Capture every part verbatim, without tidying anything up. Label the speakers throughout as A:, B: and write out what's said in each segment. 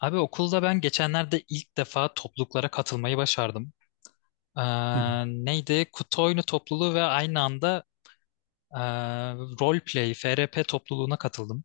A: Abi okulda ben geçenlerde ilk defa topluluklara katılmayı başardım. Ee,
B: Hı.
A: neydi? Kutu oyunu topluluğu ve aynı anda e, Roleplay, F R P topluluğuna katıldım.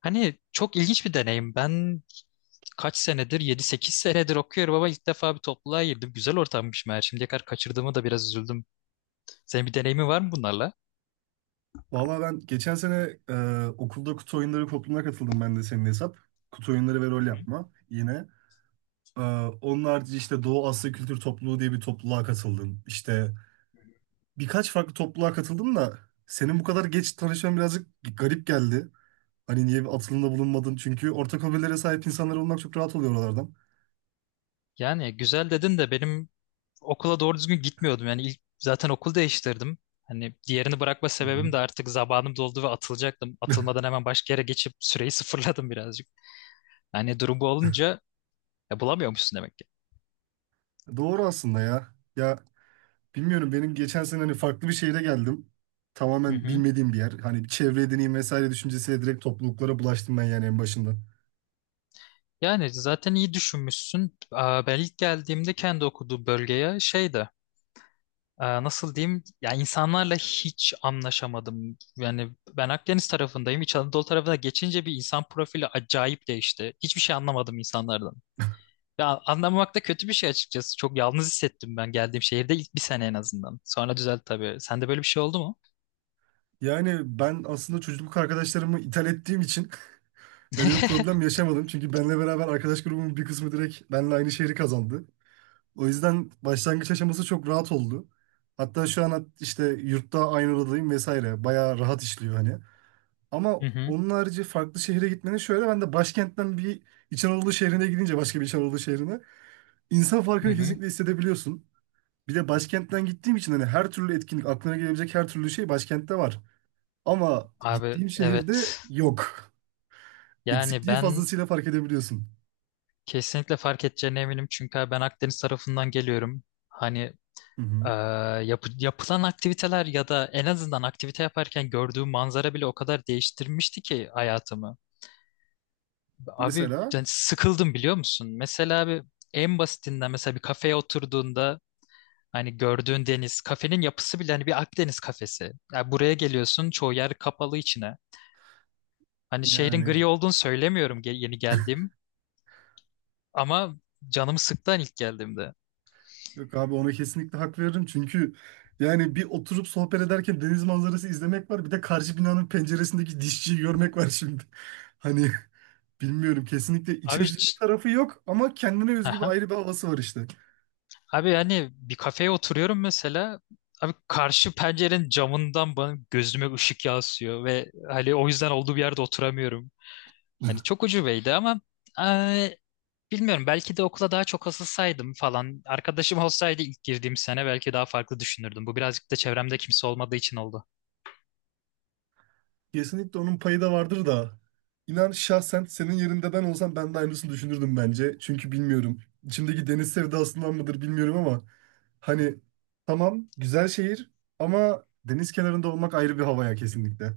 A: Hani çok ilginç bir deneyim. Ben kaç senedir, yedi sekiz senedir okuyorum ama ilk defa bir topluluğa girdim. Güzel ortammış meğer. Şimdiye kadar kaçırdığımı da biraz üzüldüm. Senin bir deneyimin var mı bunlarla?
B: Vallahi ben geçen sene e, okulda kutu oyunları topluluğuna katıldım ben de senin hesap. Kutu oyunları ve
A: Hı
B: rol
A: hı.
B: yapma yine. E, onun harici işte Doğu Asya Kültür Topluluğu diye bir topluluğa katıldım. İşte birkaç farklı topluluğa katıldım da senin bu kadar geç tanışman birazcık garip geldi. Hani niye bir atılımda bulunmadın? Çünkü ortak hobilere sahip insanlar olmak çok rahat oluyor oralardan.
A: Yani güzel dedin de benim okula doğru düzgün gitmiyordum. Yani ilk zaten okul değiştirdim. Hani diğerini bırakma
B: Hı
A: sebebim
B: hı.
A: de artık zamanım doldu ve atılacaktım. Atılmadan hemen başka yere geçip süreyi sıfırladım birazcık. Yani durum bu olunca ya bulamıyormuşsun demek ki.
B: Doğru aslında ya. Ya bilmiyorum, benim geçen sene hani farklı bir şehire geldim.
A: Hı
B: Tamamen
A: hı.
B: bilmediğim bir yer. Hani bir çevre edineyim vesaire düşüncesiyle direkt topluluklara bulaştım ben yani en başından.
A: Yani zaten iyi düşünmüşsün. Aa, Ben ilk geldiğimde kendi okuduğum bölgeye şeydi. Aa, Nasıl diyeyim? Ya insanlarla hiç anlaşamadım. Yani ben Akdeniz tarafındayım. İç Anadolu tarafına geçince bir insan profili acayip değişti. Hiçbir şey anlamadım insanlardan. Ya anlamamak da kötü bir şey açıkçası. Çok yalnız hissettim ben geldiğim şehirde ilk bir sene en azından. Sonra düzeldi tabii. Sende böyle bir şey oldu mu?
B: Yani ben aslında çocukluk arkadaşlarımı ithal ettiğim için böyle bir problem yaşamadım. Çünkü benle beraber arkadaş grubumun bir kısmı direkt benle aynı şehri kazandı. O yüzden başlangıç aşaması çok rahat oldu. Hatta şu an işte yurtta aynı odadayım vesaire. Bayağı rahat işliyor hani. Ama
A: Hı hı,
B: onun harici farklı şehire gitmenin şöyle, ben de başkentten bir İç Anadolu şehrine gidince, başka bir İç Anadolu şehrine, insan
A: hı
B: farkını
A: hı.
B: kesinlikle hissedebiliyorsun. Bir de başkentten gittiğim için hani her türlü etkinlik, aklına gelebilecek her türlü şey başkentte var. Ama
A: Abi
B: gittiğim şehirde
A: evet.
B: yok.
A: Yani
B: Eksikliği
A: ben
B: fazlasıyla fark edebiliyorsun.
A: kesinlikle fark edeceğine eminim. Çünkü abi ben Akdeniz tarafından geliyorum. Hani
B: Hı
A: eee,
B: hı.
A: yapı- yapılan aktiviteler ya da en azından aktivite yaparken gördüğüm manzara bile o kadar değiştirmişti ki hayatımı. Abi
B: Mesela
A: yani sıkıldım biliyor musun? Mesela abi en basitinden mesela bir kafeye oturduğunda hani gördüğün deniz, kafenin yapısı bile hani bir Akdeniz kafesi. Yani buraya geliyorsun, çoğu yer kapalı içine. Hani şehrin
B: yani
A: gri olduğunu söylemiyorum ge- yeni geldiğim ama canımı sıktı hani ilk geldiğimde.
B: yok abi, ona kesinlikle hak veririm çünkü yani bir oturup sohbet ederken deniz manzarası izlemek var. Bir de karşı binanın penceresindeki dişçiyi görmek var şimdi. Hani bilmiyorum, kesinlikle iç
A: Abi
B: açıcı bir
A: ç-
B: tarafı yok ama kendine özgü bir
A: aha.
B: ayrı bir havası var işte.
A: Abi hani bir kafeye oturuyorum mesela. Abi karşı pencerenin camından bana gözüme ışık yansıyor ve hani o yüzden olduğu bir yerde oturamıyorum. Hani çok ucubeydi ama bilmiyorum belki de okula daha çok asılsaydım falan. Arkadaşım olsaydı ilk girdiğim sene belki daha farklı düşünürdüm. Bu birazcık da çevremde kimse olmadığı için oldu.
B: Kesinlikle onun payı da vardır da. İnan şahsen senin yerinde ben olsam ben de aynısını düşünürdüm bence. Çünkü bilmiyorum. İçimdeki deniz sevdasından mıdır bilmiyorum ama hani tamam, güzel şehir ama deniz kenarında olmak ayrı bir havaya kesinlikle.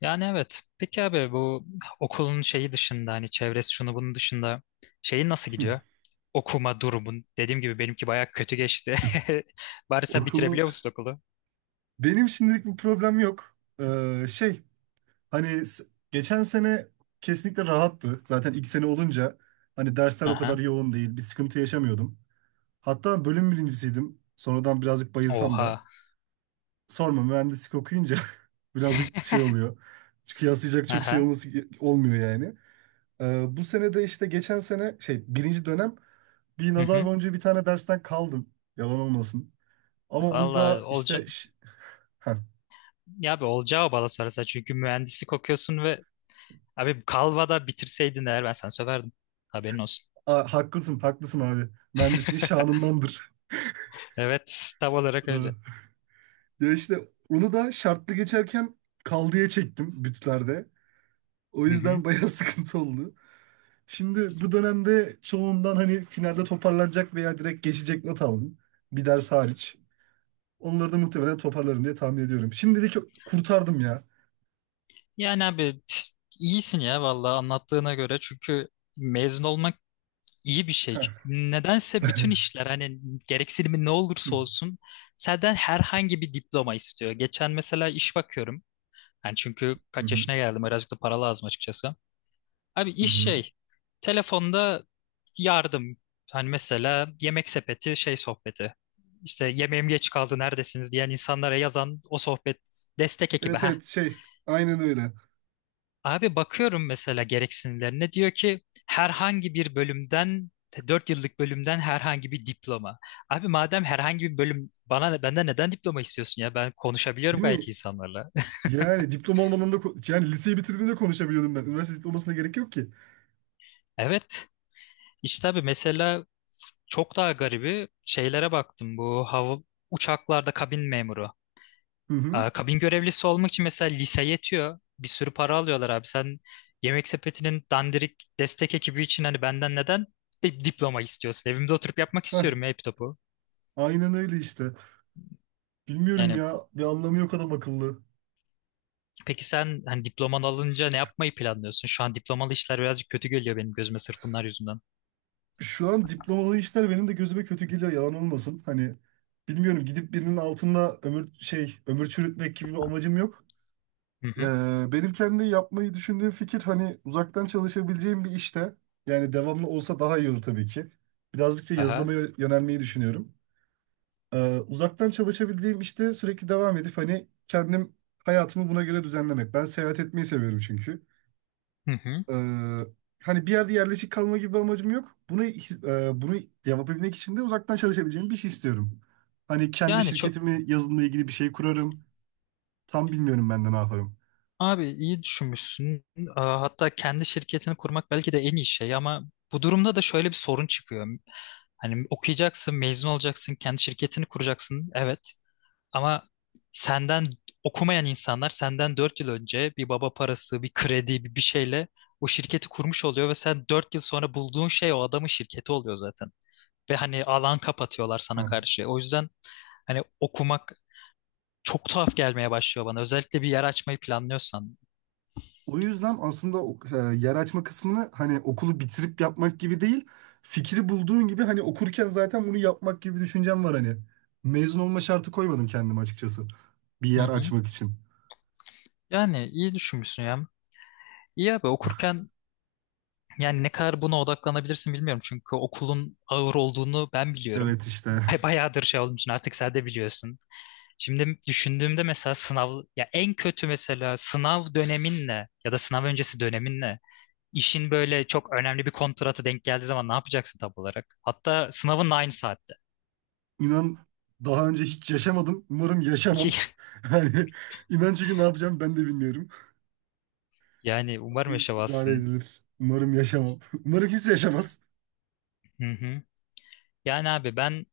A: Yani evet. Peki abi bu okulun şeyi dışında hani çevresi şunu bunun dışında şeyi nasıl gidiyor? Okuma durumun. Dediğim gibi benimki bayağı kötü geçti. Bari sen
B: Okumu
A: bitirebiliyor musun okulu?
B: benim şimdilik bir problem yok. Ee, şey, hani s- geçen sene kesinlikle rahattı. Zaten ilk sene olunca hani dersler o kadar
A: Aha.
B: yoğun değil. Bir sıkıntı yaşamıyordum. Hatta bölüm birincisiydim. Sonradan birazcık bayılsam da
A: Oha.
B: sorma, mühendislik okuyunca birazcık şey oluyor. Çünkü kıyaslayacak çok şey
A: Aha.
B: olması olmuyor yani. Ee, bu sene de işte geçen sene şey, birinci dönem bir
A: Hı
B: nazar
A: hı.
B: boncuğu bir tane dersten kaldım. Yalan olmasın. Ama onu
A: Valla
B: da
A: olaca
B: işte ş- heh.
A: ya abi olacağı bana sorarsa çünkü mühendislik okuyorsun ve abi Kalva'da bitirseydin eğer ben sana söverdim. Haberin olsun.
B: A- haklısın haklısın abi. Mühendisliğin şanındandır.
A: Evet, tam olarak
B: Ee,
A: öyle.
B: ya işte onu da şartlı geçerken kaldıya çektim bütlerde. O
A: Hı hı.
B: yüzden bayağı sıkıntı oldu. Şimdi bu dönemde çoğundan hani finalde toparlanacak veya direkt geçecek not aldım. Bir ders hariç. Onları da muhtemelen toparlarım diye tahmin ediyorum. Şimdilik kurtardım ya.
A: Yani abi iyisin ya vallahi anlattığına göre çünkü mezun olmak iyi bir şey.
B: Heh.
A: Nedense bütün işler hani gereksinimi ne
B: Hı
A: olursa olsun senden herhangi bir diploma istiyor. Geçen mesela iş bakıyorum. Yani çünkü
B: hı
A: kaç
B: hı.
A: yaşına geldim birazcık da para lazım açıkçası. Abi iş
B: Hı.
A: şey. Telefonda yardım. Hani mesela yemek sepeti şey sohbeti. İşte yemeğim geç kaldı neredesiniz diyen insanlara yazan o sohbet destek ekibi.
B: Evet,
A: Ha.
B: evet, şey, aynen öyle.
A: Abi bakıyorum mesela gereksinimlerine diyor ki herhangi bir bölümden e, dört yıllık bölümden herhangi bir diploma. Abi madem herhangi bir bölüm bana benden neden diploma istiyorsun ya ben konuşabiliyorum
B: Değil
A: gayet
B: mi?
A: insanlarla.
B: Yani diploma olmadan da ko- yani liseyi bitirdiğimde konuşabiliyordum ben. Üniversite diplomasına gerek yok ki.
A: Evet. İşte abi mesela çok daha garibi şeylere baktım. Bu hava uçaklarda kabin memuru.
B: Hı hı.
A: Aa, kabin görevlisi olmak için mesela lise yetiyor. Bir sürü para alıyorlar abi. Sen Yemek Sepeti'nin dandirik destek ekibi için hani benden neden di- diploma istiyorsun? Evimde oturup yapmak
B: Heh.
A: istiyorum ya hep topu.
B: Aynen öyle işte. Bilmiyorum
A: Yani
B: ya. Bir anlamı yok adam akıllı.
A: peki sen hani diploman alınca ne yapmayı planlıyorsun? Şu an diplomalı işler birazcık kötü geliyor benim gözüme sırf bunlar yüzünden.
B: Şu an diplomalı işler benim de gözüme kötü geliyor, yalan olmasın. Hani bilmiyorum, gidip birinin altında ömür şey, ömür çürütmek gibi bir amacım yok.
A: Hı
B: Ee,
A: hı.
B: benim kendi yapmayı düşündüğüm fikir hani uzaktan çalışabileceğim bir işte. Yani devamlı olsa daha iyi olur tabii ki. Birazcık da yazılıma
A: Aha.
B: yö- yönelmeyi düşünüyorum. Ee, uzaktan çalışabildiğim işte sürekli devam edip hani kendim hayatımı buna göre düzenlemek. Ben seyahat etmeyi seviyorum çünkü.
A: Hı hı.
B: Ee, hani bir yerde yerleşik kalma gibi bir amacım yok. Bunu his- e, bunu yapabilmek için de uzaktan çalışabileceğim bir şey istiyorum. Hani kendi
A: Yani çok
B: şirketimi yazılımla ilgili bir şey kurarım. Tam bilmiyorum ben de ne yaparım.
A: Abi iyi düşünmüşsün. Aa, Hatta kendi şirketini kurmak belki de en iyi şey ama bu durumda da şöyle bir sorun çıkıyor. Hani okuyacaksın, mezun olacaksın, kendi şirketini kuracaksın. Evet. Ama senden okumayan insanlar senden dört yıl önce bir baba parası, bir kredi, bir bir şeyle o şirketi kurmuş oluyor ve sen dört yıl sonra bulduğun şey o adamın şirketi oluyor zaten. Ve hani alan kapatıyorlar sana
B: Ha.
A: karşı. O yüzden hani okumak çok tuhaf gelmeye başlıyor bana. Özellikle bir yer açmayı planlıyorsan.
B: O yüzden aslında o- e, yer açma kısmını hani okulu bitirip yapmak gibi değil, fikri bulduğun gibi hani okurken zaten bunu yapmak gibi bir düşüncem var hani. Mezun olma şartı koymadım kendime açıkçası. Bir
A: Hı
B: yer
A: hı.
B: açmak için.
A: Yani iyi düşünmüşsün ya. İyi abi okurken yani ne kadar buna odaklanabilirsin bilmiyorum. Çünkü okulun ağır olduğunu ben biliyorum.
B: Evet işte.
A: Bay- Bayağıdır şey olduğum için artık sen de biliyorsun. Şimdi düşündüğümde mesela sınav ya en kötü mesela sınav döneminle ya da sınav öncesi döneminle İşin böyle çok önemli bir kontratı denk geldiği zaman ne yapacaksın tam olarak? Hatta sınavın da aynı saatte.
B: İnan daha önce hiç yaşamadım. Umarım yaşamam. Yani inan, çünkü ne yapacağım ben de bilmiyorum.
A: Yani
B: Nasıl
A: umarım
B: idare
A: yaşamazsın.
B: edilir? Umarım yaşamam. Umarım kimse yaşamaz.
A: Hı hı. Yani abi ben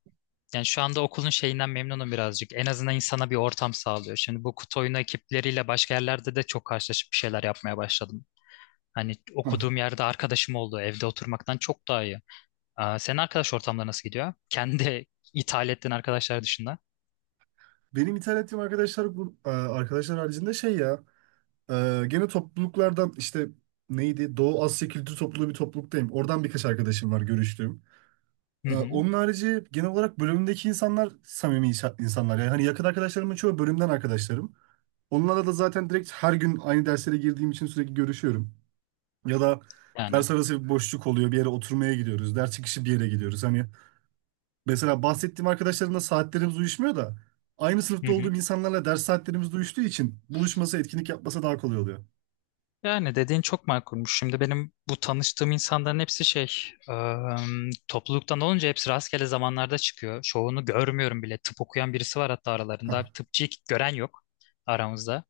A: yani şu anda okulun şeyinden memnunum birazcık. En azından insana bir ortam sağlıyor. Şimdi bu kutu oyunu ekipleriyle başka yerlerde de çok karşılaşıp bir şeyler yapmaya başladım. Hani
B: Hah.
A: okuduğum yerde arkadaşım oldu. Evde oturmaktan çok daha iyi. Aa, senin arkadaş ortamları nasıl gidiyor? Kendi ithal ettiğin arkadaşlar dışında.
B: Benim ithal ettiğim arkadaşlar bu e, arkadaşlar haricinde şey ya, e, gene topluluklardan işte, neydi, Doğu Asya Kültür Topluluğu, bir topluluktayım. Oradan birkaç arkadaşım var görüştüğüm.
A: Hı
B: E,
A: hı.
B: onun harici genel olarak bölümümdeki insanlar samimi insa- insanlar. Yani hani yakın arkadaşlarımın çoğu bölümden arkadaşlarım. Onlarla da zaten direkt her gün aynı derslere girdiğim için sürekli görüşüyorum. Ya da
A: Yani.
B: ders arası bir boşluk oluyor. Bir yere oturmaya gidiyoruz. Ders çıkışı bir yere gidiyoruz. Hani mesela bahsettiğim arkadaşlarımla saatlerimiz uyuşmuyor da aynı
A: Hı
B: sınıfta
A: hı.
B: olduğum insanlarla ders saatlerimiz de uyuştuğu için buluşması, etkinlik yapması daha kolay oluyor.
A: Yani dediğin çok makulmuş. Şimdi benim bu tanıştığım insanların hepsi şey, ıı, topluluktan olunca hepsi rastgele zamanlarda çıkıyor. Çoğunu görmüyorum bile. Tıp okuyan birisi var hatta
B: Hah,
A: aralarında. Bir tıpçıyı gören yok aramızda.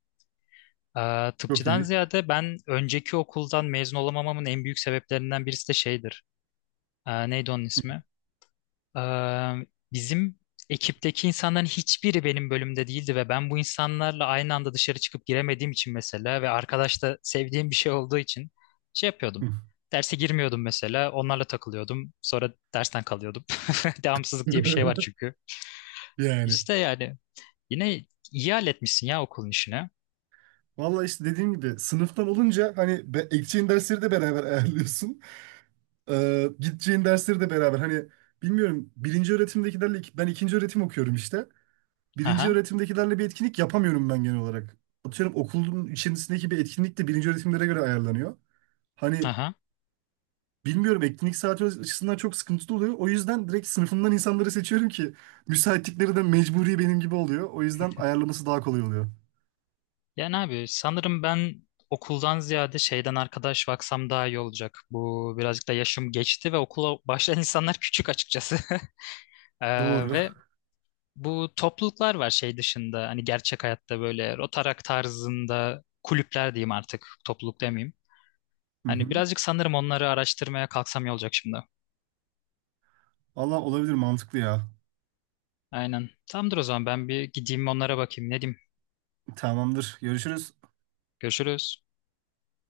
A: Ee,
B: çok
A: tıpçıdan
B: iyi.
A: ziyade ben önceki okuldan mezun olamamamın en büyük sebeplerinden birisi de şeydir. Ee, neydi onun ismi? Eee, bizim ekipteki insanların hiçbiri benim bölümde değildi ve ben bu insanlarla aynı anda dışarı çıkıp giremediğim için mesela ve arkadaş da sevdiğim bir şey olduğu için şey yapıyordum. Derse girmiyordum mesela. Onlarla takılıyordum. Sonra dersten kalıyordum. Devamsızlık diye bir şey var çünkü.
B: Yani.
A: İşte yani yine iyi halletmişsin ya okulun işini.
B: Valla işte dediğim gibi sınıftan olunca hani be, ekeceğin dersleri de beraber ayarlıyorsun. Ee, gideceğin dersleri de beraber. Hani bilmiyorum, birinci öğretimdekilerle ik- ben ikinci öğretim okuyorum işte. Birinci
A: Aha,
B: öğretimdekilerle bir etkinlik yapamıyorum ben genel olarak. Atıyorum okulun içerisindeki bir etkinlik de birinci öğretimlere göre ayarlanıyor. Hani
A: aha.
B: bilmiyorum, etkinlik saati açısından çok sıkıntılı oluyor. O yüzden direkt sınıfımdan insanları seçiyorum ki müsaitlikleri de mecburi benim gibi oluyor. O yüzden ayarlaması daha kolay oluyor.
A: Yani abi sanırım ben okuldan ziyade şeyden arkadaş baksam daha iyi olacak. Bu birazcık da yaşım geçti ve okula başlayan insanlar küçük açıkçası. Ee,
B: Doğru.
A: ve bu topluluklar var şey dışında hani gerçek hayatta böyle Rotaract tarzında kulüpler diyeyim artık topluluk demeyeyim.
B: Hı
A: Hani
B: hı.
A: birazcık sanırım onları araştırmaya kalksam iyi olacak şimdi.
B: Allah olabilir, mantıklı ya.
A: Aynen. Tamamdır o zaman ben bir gideyim onlara bakayım ne diyeyim.
B: Tamamdır. Görüşürüz.
A: Görüşürüz.